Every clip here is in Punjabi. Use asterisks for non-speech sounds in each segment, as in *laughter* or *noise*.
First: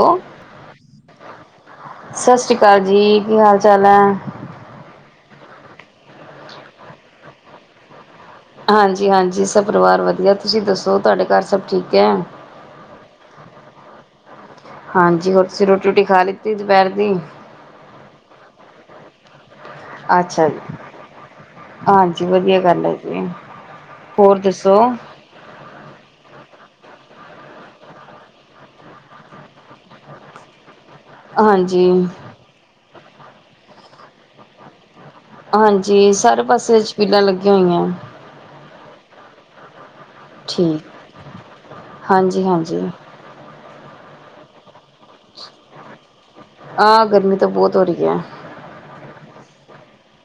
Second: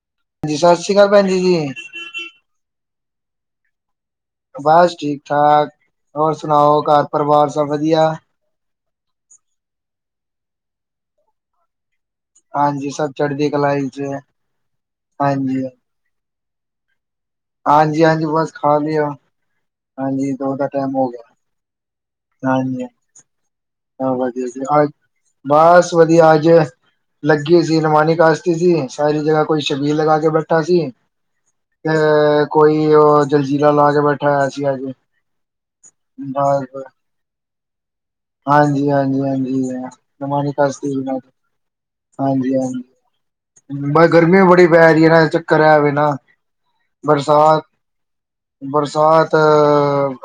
ਅ ਹਾਂਜੀ ਸਤਿ ਸ੍ਰੀ ਅਕਾਲ ਭੈਣ ਜੀ ਜੀ ਸਤਿ ਸ੍ਰੀ ਅਕਾਲ ਜੀ ਕੀ ਹਾਲ ਚਾਲ ਐ? ਬਸ ਠੀਕ ਠਾਕ। ਹੋਰ ਸੁਣਾਓ ਘਰ ਪਰਿਵਾਰ ਸਭ ਵਧੀਆ? ਹਾਂਜੀ-ਹਾਂਜੀ ਸਭ ਪਰਿਵਾਰ ਵਧੀਆ ਤੁਸੀਂ ਦੱਸੋ ਤੁਆਡੇ ਘਰ ਸਭ ਠੀਕ ਹਾਂਜੀ ਸਭ ਚੜ੍ਹਦੀ ਕਲਾ ਚ ਹਾਂਜੀ ਹੋਰ ਤੁਸੀਂ ਰੋਟੀ ਰੁਟੀ ਖਾ ਲਿਤ? ਫਿਰ ਦੁਪਹਿਰ ਦੀ? ਹਾਂਜੀ-ਹਾਂਜੀ ਬਸ ਖਾ ਲਿਆ। ਹਾਂਜੀ ਅੱਛਾ ਦੋ ਜੀ ਦਾ ਟੈਮ ਹੋ ਗਿਆ। ਹਾਂਜੀ, ਵਧੀਆ ਗੱਲ ਐ ਜੀ। ਹਾਂ ਹੋਰ ਵਧੀਆ ਜੀ, ਦੱਸੋ ਹਾਂ ਬਸ ਵਧੀਆ। ਅਜੇ ਲੱਗੀ ਸੀ, ਨਮਾਨੀ ਕਾਸ਼ਤੀ ਸੀ, ਸਾਰੀ ਜਗ੍ਹਾ ਕੋਈ ਛਬੀਲ, ਲਗਾ ਕੇ ਬੈਠਾ ਸੀ ਹਾਂਜੀ ਤੇ ਕੋਈ ਉ ਜਲਜੀਰਾਂ, ਲਾ ਕੇ ਬੈਠਾ ਹੋਇਆ ਸੀ ਅਜ। ਹਾਂਜੀ, ਸਾਰੇ ਪਾਸੇ ਛਬੀਲਾਂ ਲੱਗੀਆਂ ਹੋਈਆਂ। ਹਾਂਜੀ--ਹਾਂਜੀ ਹਾਂਜੀ, ਹ ਨਮਾਨੀ ਠੀਕ ਕਾਸ਼ਤੀ ਨ ਹਾਂਜੀ, ਹਾਂਜੀ। ਬਾਹਰ, ਗਰਮੀ ਬੜੀ ਪੈ ਰੀ ਏ ਨਾ, ਚੱਕਰ ਏ ਬਿਨਾਂ ਆਹ ਗਰਮੀ ਤਾਂ ਬਰਸਾਤ ਬਹੁਤ ਹੋ ਰਹੀ ਹੈ ਬਰਸਾਤ,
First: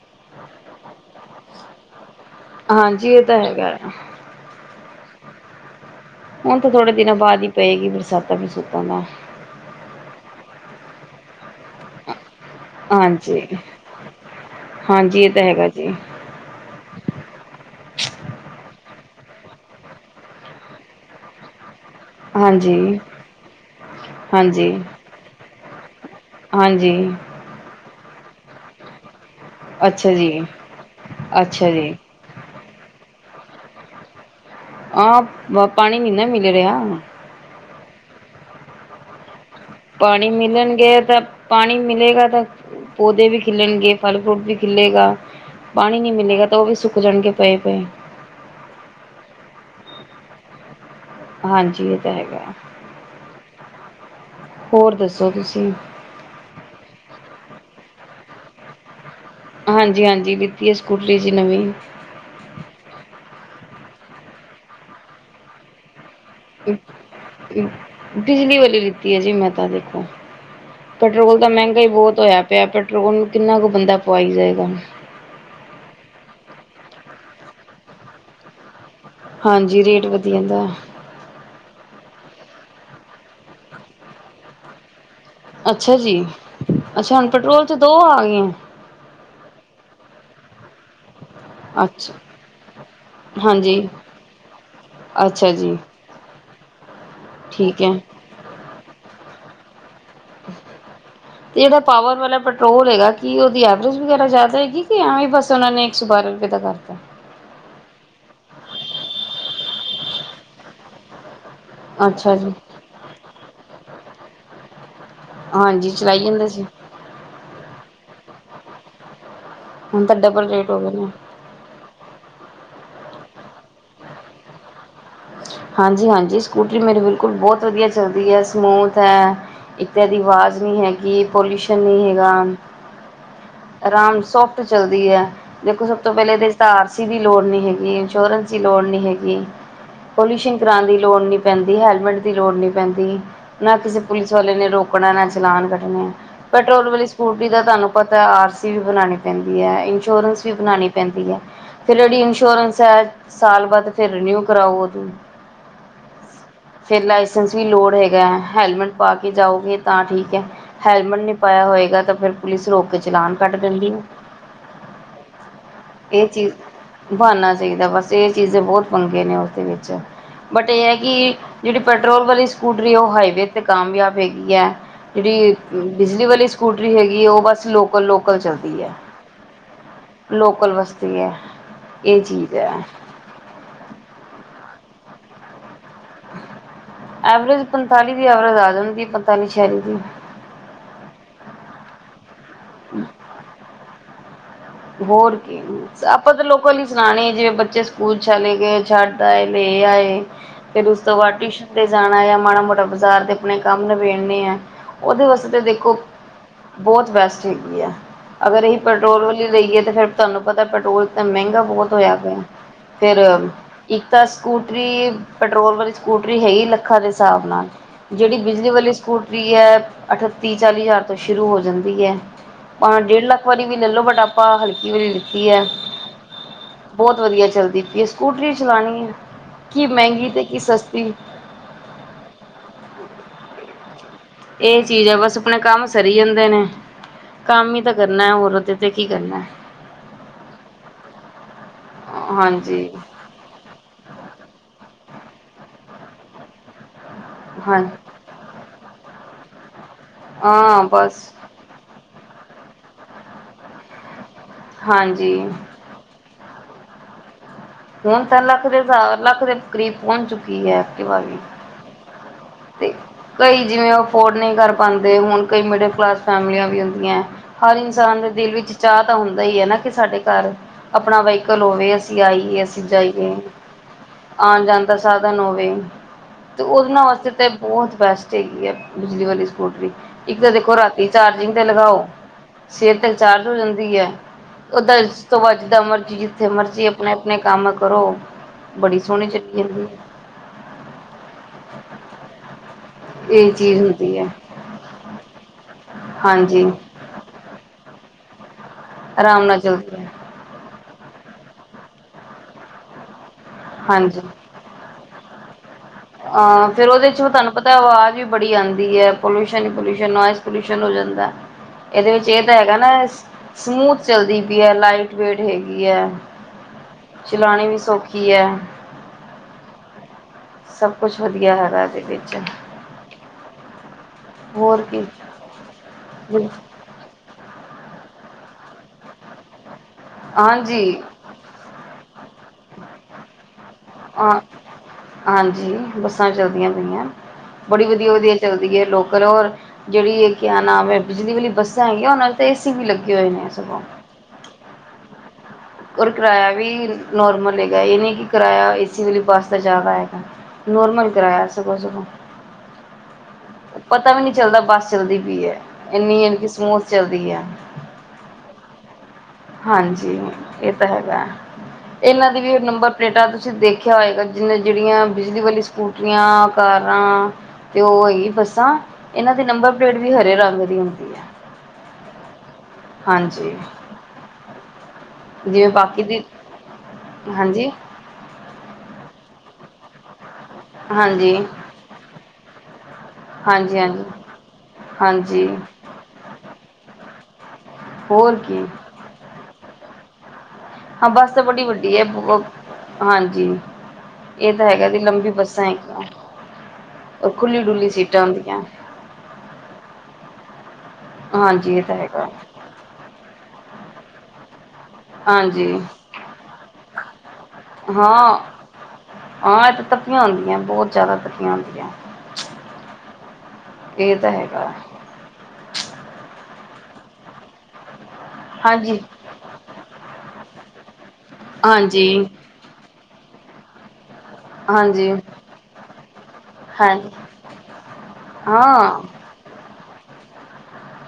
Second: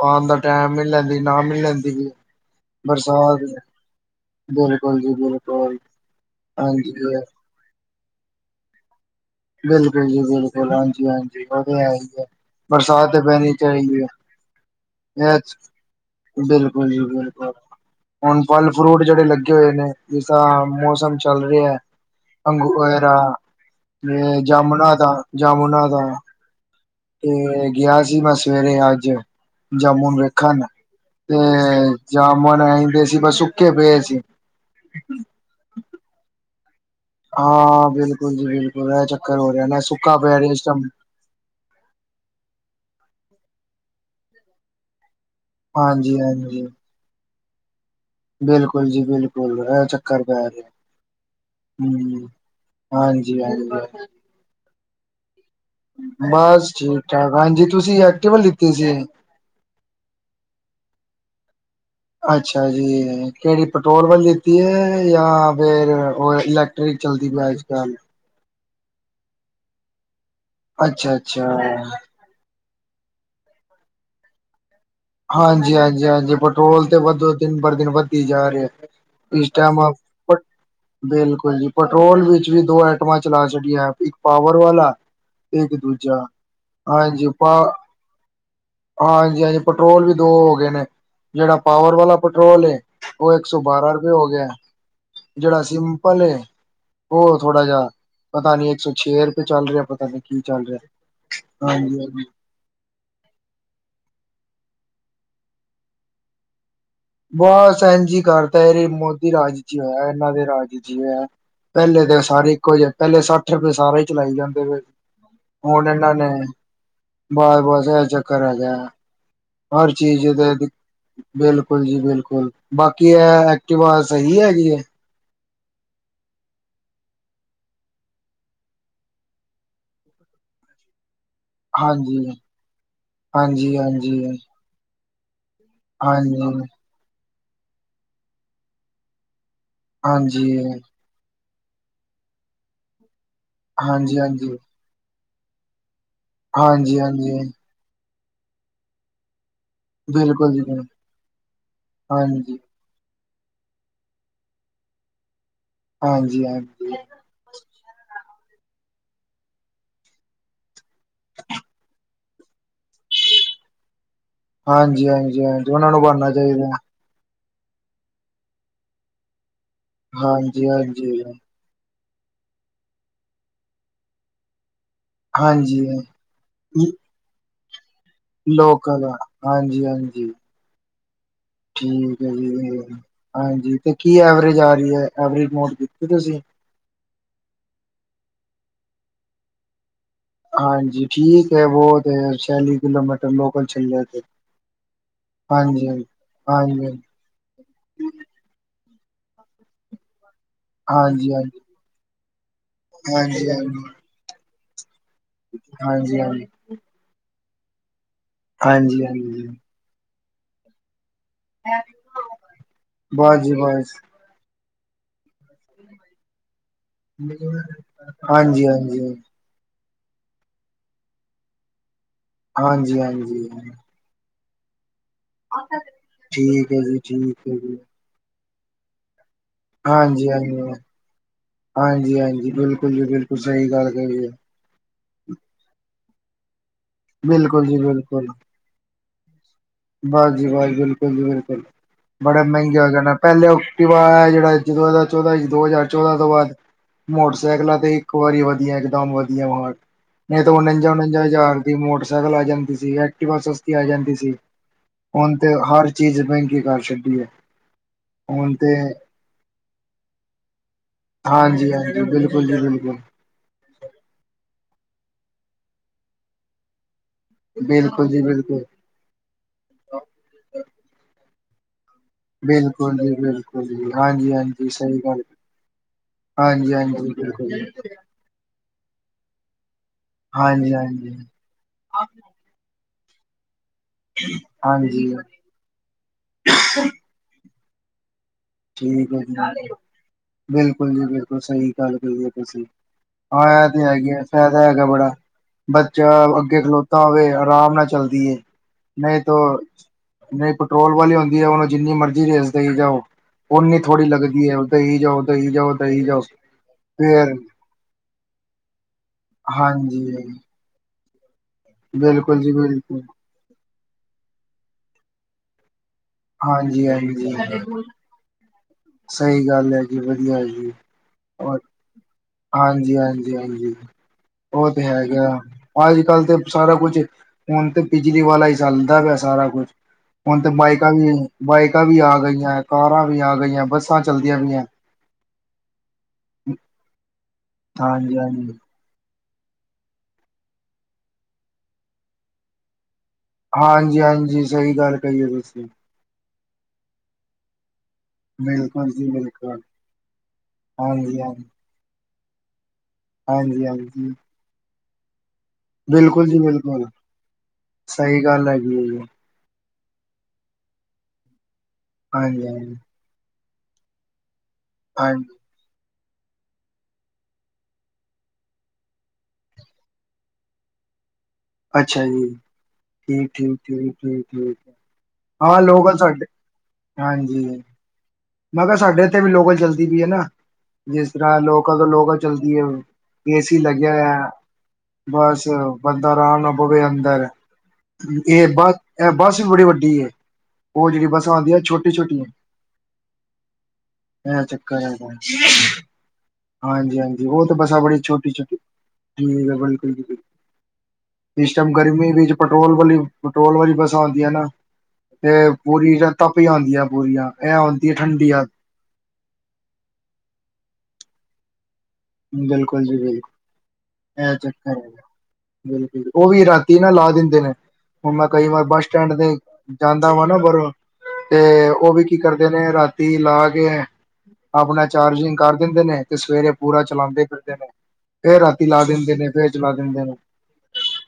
ਆਣ ਦਾ ਨਾਮ ਨਈ, ਲੈਂਦੀ ਲੈਂਦੀ ਪਈ। ਹਾਂਜੀ ਏ ਤਾਂ ਹੈਗਾ ਏ ਬਿਲਕੁਲ ਜੀ ਬਿਲਕੁਲ। ਹੁਣ ਤਾਂ ਥੋੜੇ ਹਾਂਜੀ ਦਿਨਾਂ ਬਾਅਦ ਈ ਪਏਗੀ, ਬਰਸਾਤਾਂ ਬਰਸੂਤਾਂ ਤਾ ਬਿਲਕੁਲ ਜੀ ਬਿਲਕੁਲ, ਹਾਂਜੀ-ਹਾਂਜੀ ਉਹ ਤੇ ਹੈ ਈ ਐ। ਬਰਸਾਤ, ਤਾਂ ਪੈਣੀ ਹਾਂਜੀ ਚਾਈਦੀ ਏ। ਹਾਂਜੀ ਇਹ ਐ, ਤਾਂ ਹੈਗਾ ਜੀ ਬਿਲਕੁਲ ਜੀ ਬਿਲਕੁਲ, ਹੁਣ ਫਲ ਫਰੂਟ ਜਿਹੜੇ ਲੱਗੇ ਹੋਏ ਨੇ, ਜਿਸ ਤਾਂ ਮੌਸਮ ਚੱਲ ਰਿਹਾ, ਹਾਂਜੀ ਅੰਗਰੁ ਵਗੇਰਾ ਇਹ ਹਾਂਜੀ ਜਾਮੁਨਾ ਦਾ, ਜਾਮੁਨਾ ਦਾ, ਹਾਂਜੀ ਤੇ ਗਿਆ ਸੀ, ਮੈਂ ਸਵੇਰੇ ਅੱਜ? ਅੱਛਾ ਜਾਮੁਨ ਜੀ ਵੇਖਣ ਤੇ ਅੱਛਾ ਜੀ ਜਾਮੁਨ ਆਏਦੇ, ਪਰ ਸੁੱਕੇ ਪਏ ਸੀ। ਆ, ਪਾਣੀ ਨਈ ਨਾ ਮਿਲ ਰਿਹਾ। ਹਾਂ, ਬਿਲਕੁਲ ਜੀ ਬਿਲਕੁਲ ਇਹ ਚੱਕਰ? ਹੋ ਰਿਹਾ ਨਾ ਸੁੱਕਾ ਪਾਣੀ ਪੈ ਰਿਹਾ ਇਸ ਟਾਈਮ ਮਿਲਣਗੇ ਤਾਂ, ਪਾਣੀ ਮਿਲੇਗਾ ਤਾਂ, ਪੌਦੇ ਵੀ ਖਿੱਲਣਗੇ, ਫਲ ਫਰੂਟ ਵੀ ਖਿੱਲੇਗਾ, ਪਾਣੀ ਨਹੀਂ ਹਾਂਜੀ ਮਿਲੇਗਾ, ਤਾਂ ਉਹ ਹਾਂਜੀ ਵੀ ਸੁੱਕ ਜਾਣਗੇ, ਪਏ ਪਏ। ਬਿਲਕੁਲ ਜੀ ਬਿਲਕੁਲ, ਐ ਚੱਕਰ ਪੈ ਗਏ। ਹਾਂਜੀ ਇਹ ਤਾਂ ਹੂ, ਹੈਗਾ ਹਾਂਜੀ--ਹਾਜੀ। ਹੋਰ ਦੱਸੋ ਤੁਸੀਂ ਬਸ, ਠੀਕ ਠਾਕ ਹਾਂਜੀ। ਤੁਸੀਂ, ਐਕਟਿਵਾ ਲਿਤੀ ਸੀ। ਹਾਂਜੀ--ਹਾਂਜੀ ਲਿਤੀ ਹੈ ਸਕੂਟਰੀ ਜੀ ਨਵੀਂ। ਅੱਛਾ ਜੀ, ਕਿਹੜੀ ਪੈਟਰੋਲ ਵਾਲੀ ਲਿਤੀ ਹੈ ਜਾ ਫੇਰ? ਹੋਰ ਇਲੈਕਟ੍ਰਿਕ, ਚੱਲਦੀ ਪਈ ਅੱਜ ਕੱਲ? ਅਲਕਟਿਕ ਲਿਤੀ, ਹੈ ਜੀ ਮੈਂ ਤਾਂ, ਦੇਖੋ ਅੱਛਾ ਪੈਟਰੋਲ ਅੱਛਾ ਤਾਂ ਮਹਿੰਗਾ ਹੀ ਬਹੁਤ ਹੋਇਆ ਪਿਆ। ਪੈਟਰੋਲ, ਕਿੰਨਾ ਕੁ ਬੰਦਾ ਪਵਾਈ ਜਾਏਗਾ। ਹਾਂਜੀ ਹਾਂਜੀ ਹਾਂਜੀ, ਪੈਟਰੋਲ ਤੇ ਵਧੋ ਦਿਨ ਬ ਦਿਨ, ਵੱਧਦੀ ਜਾ ਰਿਹਾ। ਇਸ ਟੈਮ ਹਾਂਜੀ ਆਪ, ਰੇਟ ਵਧੀਆ ਦਾ ਬਿਲਕੁਲ ਜੀ। ਪੈਟਰੋਲ ਵਿੱਚ, ਵੀ ਦੋ ਆਈਟਮਾਂ ਚਲਾ ਛਡੀਆਂ, ਇੱਕ ਪਾਵਰ ਵਾਲਾ ਇੱਕ ਅੱਛਾ ਦੂਜਾ ਜੀ ਅੱਛਾ ਹਾਂਜੀ, ਹੁਣ ਅਪਾਂ ਪੈਟਰੋਲ ਚ ਦੋ ਆ ਗਏ ਹੈ, ਹਾਂਜੀ ਹਾਂਜੀ। ਪੈਟਰੋਲ, ਵੀ ਦੋ ਹੋ ਗਏ ਨੇ ਜਿਹੜਾ ਪਾਵਰ ਅੱਛਾ ਵਾਲਾ ਪੈਟਰੋਲ ਐ ਉਹ ਇੱਕ ਸੌ ਹਾਂਜੀ ਬਾਰਾਂ ਰੁਪਏ ਹੋ ਗਿਆ। ਅੱਛਾ ਜਿਹੜਾ ਜੀ ਸਿੰਪਲ ਏ। ਹੋ ਥੋੜਾ ਠੀਕ ਜਿਹਾ ਹੈ ਪਤਾ ਨੀ ਇੱਕ ਸੌ ਛੇ ਰੁਪਏ ਚੱਲ ਰਿਹਾ ਪ ਤੇ ਜਿਹੜਾ ਪਾਵਰ ਹਾਂਜੀ ਵਾਲਾ ਪੈਟਰੋਲ ਹੈਗਾ ਕਿ ਉਹਦੀ ਐਵਰੇਜ ਵਗੈਰਾ ਜ਼ਿਆਦਾ ਹੈ। ਠੀਕ ਏ ਯਾ ਐਵੇਂ ਹੀ ਬਸ ਉਹਨਾਂ ਨੇ ਇਕ ਸੋ ਬਾਰਾਂਹ ਰੁਪਏ ਦਾ ਕਰਤਾ। ਬਸ ਐਂਜ ਈ ਕਰਤਾ ਐ ਮੋਦੀ ਰਾਜ 'ਚ ਹੋਇਆ ਇਹਨਾਂ ਦੇ ਰਾਜ ਇਚ ਹੋਇਆ। ਪਹਿਲੇ ਤੇ ਅੱਛਾ ਸਾਰੇ ਜੀ ਇੱਕੋ ਜਿਹੇ ਪਹਿਲੇ ਸੱਠ ਰੁਪਏ ਸਾਰੇ ਹੀ ਚਲਾਈ ਜਾਂਦੇ ਵੇ ਹਾਂਜੀ ਚਲਾਈ ਜਾਂਦੇ ਸੀ। ਬਸ- ਬਸ ਐ ਹੈਗਾ ਹਰ ਹੁਣ ਤਾਂ ਚੀਜ਼ ਡਬਲ ਦੇ ਰੇਟ ਹੋ ਗਏ ਨੇ ਬਿਲਕੁਲ ਜੀ ਬਿਲਕੁਲ ਬਾਕੀ ਕੀ ਐ ਐਕਟਿਵਾ ਸਹੀ ਹੈਗੀ ਏ। ਹਾਂਜੀ -ਹਾਂਜੀ ਸਕੂਟਰੀ ਮੇਰੀ ਬਿਲਕੁਲ ਬਹੁਤ ਵਧੀਆ ਚੱਲਦੀ ਹੈ ਸਮੂਥ ਹੈ। ਇਕ ਤੇ ਐਦੀ ਆਵਾਜ਼ ਨਹੀਂ ਹੈਗੀ ਪੋਲਿਊਸ਼ਨ ਨਹੀਂ ਹਾਂਜੀ ਹੈਗਾ। ਹਾਂਜੀ ਹਾਂਜੀ ਆਰਾਮ ਹਾਂਜੀ ਸੋਫਟ ਚਲਦੀ ਹੈ ਦੇਖੋ ਸਭ ਤੋਂ ਪਹਿਲੇ ਹਾਂਜੀ ਤੇ ਇਸ ਦਾ ਆਰ ਸੀ ਵੀ ਲੋੜ ਨਹੀਂ ਹੈਗੀ ਇੰਸ਼ੋਰੈਂਸ ਦੀ ਲੋੜ ਨਹੀਂ ਹੈਗੀ, ਪੋਲਿਊਸ਼ਨ ਹਾਂਜੀ ਕਰਾਉਣ ਦੀ ਲੋੜ ਨਹੀਂ। ਪੈਂਦੀ ਹੈਲਮੇਟ ਦੀ ਲੋੜ ਨਹੀਂ ਪੈਂਦੀ ਨਾ ਕਿਸੇ ਹਾਂਜੀ ਪੁਲਿਸ ਵਾਲੇ ਨੇ ਰੋਕਣਾ ਨਾ ਚਲਾਨ ਕੱਟਣੇ ਪੈਟਰੋਲ ਹਾਂਜੀ ਵਾਲੀ ਹਾਂਜੀ ਸਕੂਟਰੀ ਦਾ ਤੁਹਾਨੂੰ ਪਤਾ ਆਰ ਸੀ ਵੀ ਬਣਾਉਣੀ ਪੈਂਦੀ। ਇਨਸ਼ੋਰੈਂਸ ਵੀ ਬਿਲਕੁਲ ਜੀ ਬਿਲਕੁਲ ਬਣਾਉਣੀ ਪੈਂਦੀ ਹੈ ਫਿਰ ਜਿਹੜੀ ਹਾਂਜੀ ਇਨਸ਼ੋਰੈਂਸ ਹੈ। ਸਾਲ ਬਾਅਦ ਫਿਰ ਰਿਨਿਊ ਕਰਾਓ ਉਹਨੂੰ ਹਾਂਜੀ ਹਾਂਜੀ ਫਿਰ ਲਾਇਸੈਂਸ ਵੀ ਲੋੜ ਹੈਗਾ। ਹੈਲਮਟ ਪਾ ਕੇ ਜਾਓਗੇ ਤਾਂ ਠੀਕ ਹੈ ਹੈਲਮਟ ਨਹੀਂ ਪਾਇਆ ਹੋਏਗਾ ਤਾਂ ਫਿਰ ਪੁਲਿਸ ਰੋਕ ਕੇ ਚਲਾਨ ਕੱਟ ਦਿੰਦੀ ਏ। ਹਾਂਜੀ--ਹਾਂਜੀ ਉਹਨਾਂ ਨੂੰ ਇਹ ਬਾਨਾ ਚੀਜ਼ ਚਾਹੀਦਾ। ਬਣਨਾ ਚਾਹੀਦਾ ਬਸ ਇਹ ਚੀਜ਼ ਦੇ ਬਹੁਤ ਪੰਗੇ ਨੇ ਉਹਦੇ ਵਿੱਚ ਹਾਂਜੀ ਬਟ ਇਹ ਹੈ ਹਾਂਜੀ ਕਿ ਜਿਹੜੇ ਪੈਟਰੋਲ ਵਾਲੀ ਸਕੂਟਰੀ ਉਹ ਹਾਈਵੇ ਤੇ ਕਾਮਯਾਬ ਹੈਗੀ ਹੈ। ਜਿਹੜੀ ਹਾਂਜੀ ਬਿਜਲੀ ਵਾਲੀ ਸਕੂਟਰੀ ਹੈਗੀ ਹੈ ਉਹ ਬਸ ਲੋਕਲ ਲੋਕਲ ਚਲਦੀ ਹੈ ਹਾਂਜੀ ਹਾਂਜੀ ਲੋਕਲ ਵਸਤੇ ਠੀਕ ਹੈ ਜੀ ਹਾਂਜੀ ਤੇ ਕੀ ਐਵਰੇਜ ਆ ਰਹੀ ਹੈ ਐਵਰੇਜ ਮੋੜ ਕਿ ਤੁਸੀਂ ਐਵਰੇਜ ਪੰਤਾਲੀ ਦੀ ਐਵਰੇਜ ਆ ਜਾਂਦੀ ਹੈ ਪੰਤਾਲੀ ਛਹਿਆਲੀ ਦੀ ਹਾਂਜੀ ਠੀਕ ਹੈ ਬ ਤੇ ਯਾਰ ਛਲੀ *unintelligible* ਕਿਲੋਮੀਟਰ ਲੋਕਕਲ ਚੱਲ ਰ ਹੋਰ ਕੀ ਆਪਾਂ ਤਾਂ ਲੋਕਾਂ ਹੀ ਸੁਣਾਣੇ ਜਿਵੇਂ ਬੱਚੇ ਸਕੂਲ ਚਲੇ ਗਏ। ਛੱਡ ਆਏ ਲੈ ਆਏ ਫੇਰ ਉਸ ਤੋਂ ਹਾਂਜੀ ਹਾਂਜੀ ਬਾਅਦ ਟਿਊਸ਼ਨ ਤੇ ਜਾਣਾ ਆ। ਮੋਟਾ ਬਾਜ਼ਾਰ ਤੇ ਹਾਂਜੀ ਹਾਂਜੀ ਆਪਣੇ ਕੰਮ ਨਬੇੜੇ ਆ ਉਹਦੇ ਵਾਸਤੇ ਦੇਖੋ ਹਾਂਜੀ ਹਾਂਜੀ ਬਹੁਤ ਵੈਸਟ *unintelligible* ਹਾਂਜੀ -ਹਾਂਜੀ ਫਿਰ ਤੁਹਾਨੂੰ ਪਤਾ ਪੈਟਰੋਲ ਤਾਂ ਮਹਿੰਗਾ ਬਹੁਤ ਹੋਇਆ ਪਿਆ ਫਿਰ ਬਸ ਜੀ ਬਸ ਇੱਕ ਤਾਂ ਸਕੂ ਸਕੂਟਰੀ ਪੈਟਰੋਲ ਵਾਲੀ ਸਕੂਟਰੀ ਹੈਗੀ ਲੱ ਅੱਖਾਂ ਦੇ ਹਿਸਾਬ ਨਾਲ ਜਿਹੜੀ ਹਾਂਜੀ ਬਿਜਲੀ ਵਾਲੀ ਹਾਂਜੀ ਸਕੂਟਰੀ ਹੈ। ਅਠੱਤੀ ਚਾਲੀ ਹਜ਼ਾਰ ਤੋਂ ਸ਼ੁਰੂ ਹੋ ਜਾਂਦੀ ਹੈ ਭਾਂ ਹਾਂਜੀ ਡੇਢ ਲੱਖ ਹਾਂਜੀ ਵਾਰੀ ਵੀ ਲੈ ਲੋ ਬਟ ਆਪ ਹਾਂ ਹਲਕੀ ਵਾਲੀ ਲਿੱਤੀ ਹੈ ਠੀਕ ਹੈ ਜੀ ਬਹੁਤ ਵਧੀਆ ਠੀਕ ਹੈ ਜੀ ਚਲਦੀ ਪਈ ਹੈ ਸਕੂਟਰੀ ਚਲਾਉਣੀ ਐ। ਹਾਂਜੀ -ਹਾਂਜੀ -ਹਾਂਜੀ -ਹਾਂਜੀ ਬਿਲਕੁਲ ਜੀ ਬਿਲਕੁਲ ਸਹੀ ਗੱਲ *unintelligible* ਇਹ ਚੀਜ਼ ਹੈ ਬਸ ਆਪਣੇ ਕੰਮ ਸਰੀ ਜਾਂਦੇ ਨੇ ਬਿਲਕੁਲ ਕੰਮ ਜੀ ਹੀ ਤਾਂ ਬਿਲਕੁਲ ਕਰਨਾ ਹੋਰ ਉਹਦੇ ਤੇ ਕੀ ਕਰਨਾ। ਬਸ ਜੀ ਬਸੀ ਬਿਲਕੁਲ ਜੀ ਬਿਲਕੁਲ ਹੈ। ਬੜੇ ਮਹਿੰਗੇ ਹੋ ਹਾਂਜੀ। ਜਾਣਾ ਪਹਿਲੇ ਐਕਟੀਵਾ ਜਿਹੜਾ ਜਦੋਂ ਚੌਦਾਂ ਦੋ ਹਜ਼ਾਰ ਚੌਦਾਂ ਤੋਂ ਬਾਅਦ ਮੋਟਰਸਾਈਕਲਾਂ ਹਾਂ ਤੇ ਇੱਕ ਵਾਰੀ ਵਧੀਆ ਦਮ ਵਧੀਆ ਹੋ ਇਹ ਤਾਂ ਹਾਂ ਉਣੰਜਾ ਬਸ -ਉਣੰਜਾ ਹਜ਼ਾਰ ਦੀ ਮੋਟਰ ਲ ਆ ਜਾਂਦੀ ਸੀ ਐਕਟਿਵਾ ਸਸਤੀ ਆ ਜਾਂਦੀ ਸੀ ਹੁਨ ਹਾਂਜੀ ਤੇ ਹਰ ਚੀਜ਼ ਮਹਿੰਗੀ ਗੀ ਕਰ ਛੱਡੀ ਏ। ਹੁਣ ਤਾਂ ਲੱਖ ਦੇ ਹਜ਼ਾਰ ਲੱਖ ਦੇ ਕਰੀਬ ਪਹੁੰਚ ਚੁੱਕੀ ਹੈ ਐਕਟਿਵਾ ਵੀ ਹਾਂਜੀ ਹਾਂਜੀ ਬਿਲਕੁਲ ਜੀ ਤੇ ਬਿਲਕੁਲ ਕਈ ਜਿਵੇਂ ਉਹ ਅਫੋਰਡ ਨਈ ਕਰ ਪਾਂਦੇ। ਹੁਣ ਕਈ ਮਿਡਲ ਕਲਾਸ ਫੈਮਲੀਆਂ ਵੀ ਹੁੰਦੀਆਂ ਐ। ਹਰ ਬਿਲਕੁਲ ਇਨਸਾਨ ਜੀ ਦੇ ਦਿਲ ਬਿਲਕੁਲ ਵਿੱਚ ਚਾਅ ਤਾਂ ਹੁੰਦਾ ਹੀ ਹੈ ਨਾ ਕਿ ਸਾਡੇ ਘਰ ਆਪਣਾ ਵਹੀਕਲ ਹੋਵੇ। ਅਸੀਂ ਆਈਏ, ਅਸੀਂ ਬਿਲਕੁਲ ਜੀ ਜਾਈਏ ਬਿਲਕੁਲ ਜੀ ਹਾਂਜੀ ਹਾਂਜੀ ਆਣ-ਜਾਣ ਦਾ ਸਹੀ ਗੱਲ ਸਾਧਨ ਹੋਵੇ। ਹਾਂਜੀ, ਹਾਂਜੀ। ਉਹਨਾਂ ਵਾਸਤੇ ਤੇ ਜੀ ਬਹੁਤ ਬੈਸਟ ਹੈਗੀ ਹੈ। ਬਿਜਲੀ ਵਾਲੀ ਸਕੂਟਰੀ ਇੱਕ ਤਾਂ ਹਾਂਜੀ ਦੇਖੋ ਰਾਤੀ ਹਾਂਜੀ ਚਾਰਜਿੰਗ ਤੇ ਲਗਾਓ। ਸਵੇਰ ਤਕ ਚਾਰਜ ਜਾਂਦੀ ਐ। ਉਹਦ ਹਾਂਜੀ ਇਸ ਤੋਂ ਬਾਅਦ ਜਿੱਦਾਂ ਮਰਜ਼ੀ ਜਿੱਥੇ ਮਰਜ਼ੀ ਆਪਣੇ, ਆਪਣੇ ਕੰਮ ਕਰੋ। ਬੜੀ ਠੀਕ ਹੈ ਸੋਹਣੀ ਚੱਲੀ ਜ ਜਾਂਦੀ ਬਿਲਕੁਲ ਜੀ, ਬਿਲਕੁਲ ਸਹੀ ਗੱਲ ਕਈ ਤੁਸੀਂ। ਹੈ ਹਾਂ ਇਹ ਯਦ ਚੀਜ਼ ਆਗੀ ਹੁੰਦੀ ਹੈ ਫਾਇਦਾ ਹੇਗਾ ਬੜਾ। ਬੱਚਾ ਅੱਗੇ ਹਾਂਜੀ। ਖਲੋਤਾ ਹੋਵੇ ਆਰਾਮ ਨਾਲ ਚੱਲਦੀ ਏ। ਨਹੀਂ ਤ ਆਰਾਮ ਨਾਲ ਚੱਲਦੀ ਹੈ ਨਹੀਂ ਪੈਟਰੋਲ ਵਾਲੀ ਹੁੰਦੀ ਹੈ ਉਹਨੂੰ ਜਿੰਨੀ ਮਰਜ਼ੀ ਰੇਸ ਦੇਈ ਜਾਓ। ਓਨੀ ਥੋੜ੍ਹੀ ਲੱਗਦੀ ਹੈ ਉੱਦ ਹੀ ਜਾਓ ਉ ਹੀ ਜਾਓ। ਦਈ ਜਾਓ ਹਾਂ ਫੇਰ ਉਹਦੇ ਚ ਤੁਹਾਨੂੰ ਪਤਾ ਆਵਾਜ਼ ਵੀ ਬੜੀ ਆਦੀ ਐ। ਪੋਲਿਊਸ਼ਨ ਈ ਪੋਲਿਊਸ਼ਨ ਹਾਂਜੀ ਨੋਇਜ਼ ਪੋਲਿਊਸ਼ਨ ਹੋ ਜਾਂਦੀ। ਇਹਦੇ ਵਿੱਚ ਬਿਲਕੁਲ ਇਹ ਜੀ ਤਾਂ ਹੈਗਾ ਨਾ ਬਿਲਕੁਲ ਸਮੂਥ ਚਲਦੀ ਪਈ ਹੈ ਲਾਈਟ ਵੇਟ ਹੈਗੀ। ਕੀ ਐ ਹਾਂਜੀ ਹਾਂਜੀ ਚਲਾਉਣੀ ਵੀ ਸੌਖੀ ਐ। ਸਹੀ ਗੱਲ ਹੈ ਜੀ ਵਧੀਆ ਜੀ ਸਭ ਕੁਛ ਵਧੀਆ ਔਰ ਹੈਗਾ ਇਹਦੇ ਵਿੱਚ ਹਾਂਜੀ ਹਾਂਜੀ ਹਾਂਜੀ ਉਹ ਹੋਰ ਤੇ ਕੀ ਹੈਗਾ ਅੱਜ ਕੱਲ੍ਹ ਤੇ ਸਾਰਾ ਕੁਜ ਹੁਨ ਤੇ ਬਿਜਲੀ ਵਾਲਾ ਹੀ ਚੱਲਦਾ ਪਿਆ ਸਾਰਾ ਕੁਛ ਹੁਣ ਤੇ ਬਾਈਕ ਹਾਂਜੀ ਵੀ ਬਾਈਕਾਂ ਵੀ ਆ ਗਈਆਂ। ਕਾਰਾਂ ਵੀ ਆ ਗਈਆਂ। ਬੱਸਾਂ ਚਲਦੀਆਂ ਹਾਂ ਪਈਆ। ਹਾਂਜੀ ਬੱਸਾਂ ਚੱਲਦੀਆਂ ਪਈਆਂ ਬੜੀ ਵਧੀਆ, ਵਧੀਆ ਹਾਂਜੀ-ਹਾਂਜੀ, ਚੱਲਦੀ ਐ ਲੋਕ ਕਰੋ ਔਰ ਜਿਹੜੀ ਇਹ ਕਿਆ ਨਾਮ ਬਿਜਲੀ ਵਾਲੀ ਬੱਸਾਂ ਹੈਗੀਆਂ ਉਹਨਾਂ ਤੇ ਏ ਸੀ ਵੀ ਲੱਗੀ ਹਾਂਜੀ -ਹਾਂਜੀ ਸਹੀ ਗੱਲ ਕਹੀਏ ਤੁਸੀਂ ਔਰ ਕਿਰਾਇਆ ਵੀ ਨੋਰਮਲ ਹੈਗਾ। ਇਹ ਨਹੀਂ ਕਿ ਕਿਰਾਇਆ ਬਿਲਕੁਲ ਏਸੀ ਜੀ ਵਾਲੀ ਬੱਸ ਦਾ ਬਿਲਕੁਲ, ਜ਼ਿਆਦਾ ਹੈਗਾ। ਨੋਰਮਲ ਕਰਵਾਇਆ ਹਾਂਜੀ-ਹਾਂਜੀ, ਸਗੋਂ, ਸਗੋਂ। ਹਾਂਜੀ, ਹਾਂਜੀ। ਪਤਾ ਵੀ ਨਹੀਂ ਚੱਲਦਾ ਬੱਸ ਚੱਲਦੀ ਪਈ ਹੈ। ਇੰਨੀ ਐ ਕਿ ਸਮੂਥ ਚੱਲਦੀ ਆ। ਸਹੀ ਗੱਲ ਹੈਗੀ ਏ ਜੀ, ਹਾਂਜੀ ਇਹ ਤਾ ਹੈਗਾ, ਇਨਾਂ ਦੀ ਵੀ ਹਾਂਜੀ-ਹਾਂਜੀ, ਹਾਂਜੀ। ਨੰਬਰ ਪਲੇਟਾਂ ਤੁਸੀਂ ਦੇਖਿਆ ਹੋਏਗਾ ਜਿ ਜਿਹੜੀਆਂ ਹਾਂਜੀ ਬਿਜਲੀ ਵਾਲੀ ਸਕੂਟ ਟੀਆਂ ਕਾਰਾਂ ਤੇ ਉਹ ਹੈਗੀ ਬੱਸਾਂ ਇਹਨਾਂ ਦੀ ਨੰਬਰ ਪਲੇਟ ਵੀ ਹਰੇ ਰੰਗ ਦੀ ਹੁੰਦੀ ਐ। ਅੱਛਾ ਜੀ ਠੀਕ, ਠੀਕ, ਠੀਕ, ਠੀਕ, ਠੀਕ ਜਿਵੇਂ ਹਾਂ *inaudible* ਬਾਕੀ ਦੀ ਸਾਡੇ ਹਾਂਜੀ ਮੈਂ ਕਿਹਾ ਸਾਡੇ ਇਥ ਵੀ ਲੋਕਲ ਚਲਦੀ ਪਈ ਐ ਨਾ। ਜਿਸ ਹਾਂਜੀ ਤਰ੍ਹਾਂ ਲੋਕਾਂ ਤੋਂ ਲੋਕਲ ਚੱਲਦੀ ਏ। ਏਸੀ ਹਾਂਜੀ ਹਾਂਜੀ ਲੱਗਿਆ ਬੱਸ ਹਾਂਜੀ ਬੰਦਾ ਰਾਭ ਨਾਲ ਪਵੇ ਅੰਦਰ ਹੋਰ ਇਹ ਕੀ ਬ ਇਹ ਬਸ ਵੀ ਬੜੀ ਵੱਡੀ ਏ। ਹਾਂ ਬਸ ਤਾਂ ਬੜੀ ਵੱਡੀ ਹੈ। ਬ ਹਾਂਜੀ। ਇਹ ਤਾਂ ਹੈਗਾ ਵੀ ਲੰਬੀ ਬੱਸਾਂ ਹੈਗੀਆਂ। ਹਾਂਜੀ, ਹਾਂਜੀ। ਔਰ ਉਹ ਤੇ ਖੁੱਲੀ ਬੱਸਾਂ ਡੁੱਲੀ ਬੜੀ ਸੀਟਾਂ ਛੋਟੀ, ਛੋਟੀ ਹੁੰਦੀਆਂ ਠੀਕ ਆ ਬਿਲਕੁਲ ਜੀ ਬਿਲਕੁ ਇਸ ਟਾਈਮ ਹਾਂਜੀ ਇਹ ਤਾਂ ਗਰਮੀ ਹੈਗਾ ਵਿੱਚ ਪੈਟਰੋਲ ਵਾਲੀ ਪੈਟਰੋਲ ਵਾਲੀ ਬੱਸਾ ਆਦੀਆਂ ਨਾ ਇਹ ਹਾਂਜੀ ਪੂਰੀ ਤਪੀਆ ਆਦੀਆਂ ਪੂਰੀਆਂ ਇਹ ਆਉਂਦੀ ਠੰਡੀ ਹਾਂ ਆ ਹਾਂ ਇਹ ਤੱਪੀਆਂ ਹੁੰਦੀਆਂ, ਬਹੁਤ ਜਿਆਦਾ ਤਪੀਆਂ ਹੁੰਦੀਆਂ। ਬਿਲਕੁਲ ਜੀ ਇਹ ਬਿਲਕੁਲ ਤਾਂ ਐ ਹੈਗਾ ਚਕਰ ਐਗਾ। ਬਿਲਕੁਲ ਓ ਵੀ ਤ ਨਾ ਲਾ ਦਿੰਦੇ ਨੇ ਹੁਣ ਮੈਂ ਕਈ ਵਾਰ ਬੱਸ ਹਾਂਜੀ ਸਟੈਂਡ ਤੇ ਜਾਂਦਾ ਵਾ ਨਾ ਬਾਰੋ ਤੇ ਓ ਵੀ ਕੀ ਹਾਂਜੀ ਕਰਦੇ ਨੇ ਰਾਤੀ ਲਾ ਕੇ ਆਪਣਾ ਹਾਂਜੀ ਚਾਰਜਿੰਗ ਕਰ ਦਿੰਦੇ ਨੇ ਤੇ ਸਵੇਰੇ ਪੂਰਾ ਹਾਂਜੀ ਚਲਾਉਂਦੇ ਫਿਰਦੇ ਨੇ ਫੇਰ ਰਾਤੀ ਲਾ ਹਾਂ ਦਿੰਦੇ ਨੇ ਫੇਰ ਚਲਾ ਦਿੰਦੇ ਨੇ।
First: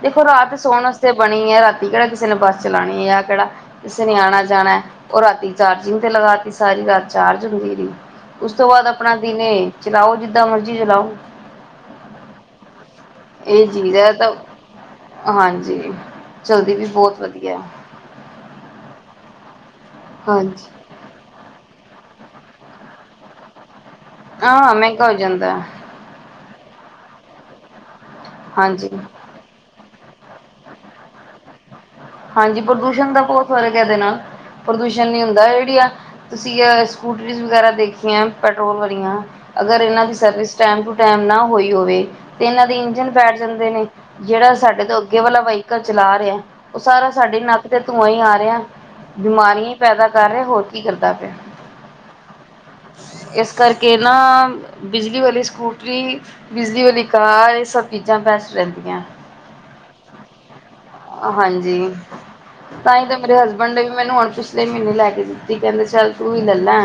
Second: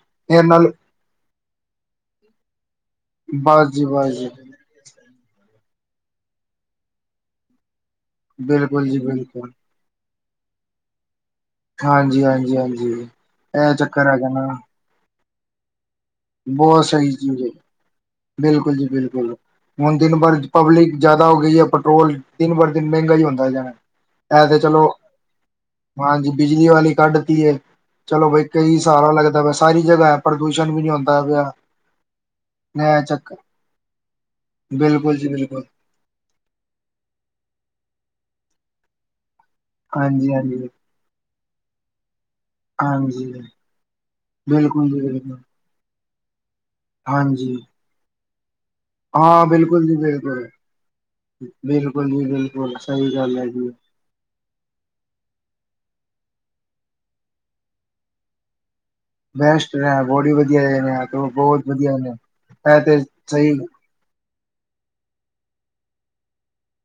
ਦੇਖੋ ਇਹ ਰਾਤ ਨਾਲ ਸੋਣ ਵਾਸਤੇ ਬਣੀ ਐ। ਰਾਤੀ ਕਿਹੜਾ ਕਿਸੇ ਨੇ ਬੱਸ ਚਲਾਉਣੀ ਐ ਜਾਂ ਕਿਹੜਾ ਬਸ ਜੀ ਕਿਸੇ ਬਸ ਨੇ ਜੀ। ਆਣਾ ਜਾਣਾ। ਉਹ ਰਾਤੀ ਚਾਰਜਿੰਗ ਤੇ ਲਗਾ ਤ ਸਾਰੀ ਰਾਤ ਚਾਰਜ ਹੁੰਦੀ ਰਹੀ। ਉਸ ਤੋਂ ਬਾਅਦ ਬਿਲਕੁਲ ਜੀ ਆਪਣਾ ਦਿਨੇ ਬਿਲਕੁਲ ਚਲਾਓ ਜਿੱਦਾਂ ਮਰਜ਼ੀ ਚਲਾਓ। ਹਾਂਜੀ, ਹਾਂਜੀ, ਹਾਂਜੀ। ਇਹ ਚੀਜ਼ ਚੱਕਰ ਐ ਇਕ ਹੈਗਾ ਤਾਂ ਨਾ ਹਾਂਜੀ। ਚਲਦੀ ਬਹੁਤ ਵੀ ਸਹੀ ਚੀਜ਼ ਹੈ ਵਧੀਆ ਬਿਲਕੁਲ ਜੀ ਬਿਲਕੁਲ। ਹੁਣ ਦਿਨ ਬਰ ਹਾਂਜੀ ਪਬਲਿਕ ਜਿਆਦਾ ਹੋ ਗਈ ਹੈ। ਪੈਟਰੋਲ ਦਿਨ ਬਰ ਦਿਨ ਮਹਿੰਗਾ ਹੀ ਹੁੰਦਾ ਜਾਣਾ। ਇਹ ਤੇ ਹਾਂ ਚਲੋ, ਮਹਿੰਗਾ ਹੋ ਜਾਂਦਾ ਹਾਂਜੀ। ਬਿਜਲੀ ਵਾਲੀ ਕੱਢ ਤਿ ਏ, ਚਲੋ ਬਈ ਕਈ ਹਾਂਜੀ ਸਾਲਾ ਲੱਗਦਾ ਵ ਸਾਰੀ ਜਗ੍ਹਾ ਹੈ ਪ੍ਰਦੂਸ਼ਣ ਵੀ ਨੀ ਆਂਦਾ *unintelligible* ਹਾਂਜੀ ਪ੍ਰਦੂਸ਼ਣ ਦਾ ਚੱਕਰ ਬਹੁਤ ਫਰਕ ਏ ਇਹਦੇ ਨਾਲ ਪ੍ਰਦੂਸ਼ਣ ਬਿਲਕੁਲ ਨੀ ਜੀ ਹੁੰਦਾ ਬਿਲਕੁਲ ਜਿਹੜੀ ਆ ਤੁਸੀਂ ਅ ਸਕੂਟਰੀ ਵਗੈਰਾ ਦੇਖ ਪੈਟਰੋਲ ਵਾਲੀਆਂ ਅਗਰ ਇਹਨਾਂ ਦੀ ਹਾਂਜੀ ਸਰਵਿਸ ਹਾਂਜੀ। ਟੈਮ ਟੂ ਟੈਮ ਨਾ ਹੋਈ ਹੋਵੇ ਤੇ ਇਹਨਾਂ ਦੇ ਇੰਜਣ ਹਾਂਜੀ, ਫੈਠ ਜਾਂਦੇ ਨੇ, ਜਿਹੜਾ ਸਾਡੇ ਬਿਲਕੁਲ ਤੋਂ ਜੀ ਅੱਗੇ ਬਿਲਕੁਲ, ਵਾਲਾ ਵਹੀਕਲ ਚਲਾ ਰਿਹਾ ਉਹ ਸਾਰਾ ਸਾਡੇ ਹਾਂਜੀ, ਨੱਕ ਤੇ ਧੂੰਆਂ ਹੀ ਆ ਰਿਹਾ। ਹਾਂ ਬਿਮਾਰੀਆਂ ਬਿਲਕੁਲ ਜੀ ਪੈਦਾ ਕਰ ਰਹੇ ਬਿਲਕੁਲ। ਹੋਰ ਕੀ ਕਰਦਾ ਪਿਆ ਬਿਲਕੁਲ ਜੀ ਬਿਲਕੁਲ, ਸਹੀ ਗੱਲ ਹੈ ਇਸ ਜੀ। ਕਰ ਕੇ ਨਾ ਬਿਜਲੀ ਵਾਲੀ ਸਕੂਟਰੀ ਬਿਜਲੀ ਵਾਲੀ ਕਾਰ ਇਹ ਸਭ ਚੀਜ਼ਾਂ ਬੈਸਟ ਰਹਿੰਦੀਆਂ। ਬੈਸਟ ਰ ਬੋਡੀ ਬਧ ਹਾਂਜੀ ਤਾਂ ਤੇ ਹੀ ਤਾਂ ਮੇਰੇ ਸਹੀ, ਹਸਬੈਂਡ ਨੇ ਵੀ ਮੈਨੂੰ ਹੁਣ ਪਿਛਲੇ ਮਹੀਨੇ ਲੈ ਕੇ ਦਿੱਤੀ ਕਹਿੰਦੇ ਚੱਲ ਤੂੰ ਵੀ ਲੈ ਲੈ,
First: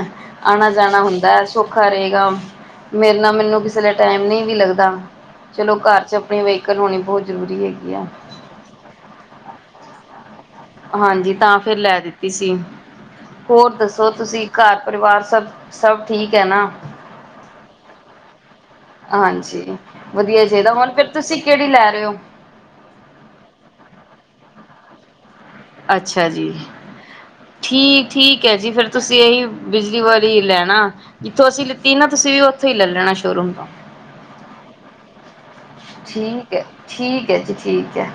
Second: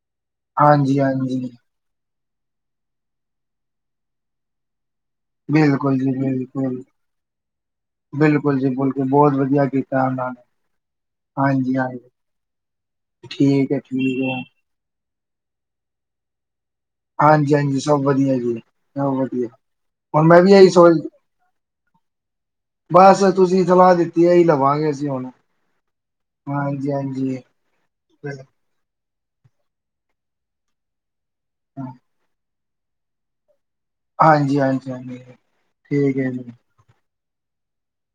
ਆਣਾ- ਜਾਣਾ ਹੁੰਦਾ ਹਾਂਜੀ-ਹਾਂਜੀ, ਸੌਖਾ ਰਹੇਗਾ। ਮੇਰੇ ਨਾਲ ਮੈਨੂੰ ਕਿਸੇ ਲ ਟਾਈਮ ਨਹੀਂ ਵੀ ਲੱਗਦਾ ਚਲੋ ਬਿਲਕੁਲ ਘਰ ਜੀ ਚ ਆਪਣੀ ਵਹੀਕਲ ਬਿਲਕੁਲ। ਹੋਣੀ ਬਹੁਤ ਜ਼ਰੂਰੀ ਹੈਗੀ ਆ। ਤੇ ਬਹੁਤ ਵਧੀਆ ਕੀਤਾ ਉਹਨਾਂ ਨੇ ਹਾਂਜੀ ਤਾਂ ਫੇਰ ਲੈ ਹਾਂਜੀ-ਹਾਂਜੀ। ਦਿੱਤੀ ਸੀ। ਹੋਰ ਠੀਕ ਹੈ, ਦੱਸੋ ਠੀਕ ਹੈ, ਤੁਸੀਂ ਘੱਰ ਪਰਿਵਾਰ ਸਭ-ਸਭ ਠੀਕ ਹੈ ਨਾ? ਹਾਂਜੀ-ਹਾਂਜੀ ਸਭ ਵਧੀਆ ਜੀ ਸ ਵਧੀਆ। ਹਾਂਜੀ ਹੁਣ ਮੈਂ ਵਧੀਆ ਵੀ ਇਹੀ ਚਾਹੀਦਾ ਹੁਣ ਸੋਚ ਫਿਰ ਤੁਸੀਂ ਕਿਹੜੀ ਲੈ ਰਹੇ ਹੋ? ਬਸ ਤੁਸੀਂ ਸਲਾਹ ਦਿੱਤੀ ਹੈ ਹੀ ਲਵਾਂਗੇ ਅਸੀ ਹੁਣ। ਅੱਛਾ ਜੀ ਹਾਂਜੀ-ਹਾਂਜੀ, ਹਾਂਜੀ-ਹਾਂਜੀ, ਠੀਕ-ਠੀਕ ਹੈ ਜੀ ਫਿਰ ਤੁਸੀਂ ਇਹੀ ਬਿਜਲੀ ਵਾਲੀ ਲੈਣਾ ਜਿੱਥੋਂ ਅਸੀਂ ਲਿੱਤੀ ਹਾਂਜੀ। ਨਾ ਤੁਸੀਂ ਵੀ ਉੱਥੋਂ ਹੀ ਲੈ ਲੈਣਾ ਸ਼ੋਰੂਮ ਤੋਂ ਹਾਂਜੀ-ਹਾਂਜੀ-ਹਾਂਜੀ। ਠੀਕ ਹੈ, ਠੀਕ ਹੈ ਜੀ ਠੀਕ ਹੈ।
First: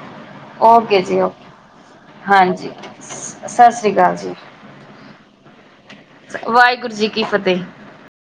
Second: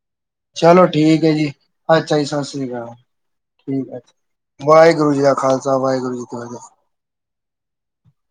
ਚਲੋ ਓਕੇ ਠੀਕ ਏ ਜੀ। ਓਕੇ ਅੱਛਾ ਜੀ ਸਤਿ ਸ੍ਰੀ ਹਾਂਜੀ ਅਕਾਲ ਸਤਿ ਠੀਕ ਸ੍ਰੀ ਆ ਅਕਾਲ ਜੀ ਵਾਹਿਗੁਰੂ ਜੀ ਕਾ ਖਾਲ ਵਾਹਿਗੁਰੂ ਜੀ ਕੀ ਫਤਿਹ ਵਾਹਿਗੁਰੂ ਜੀ ਕੀ ਫਤਿਹ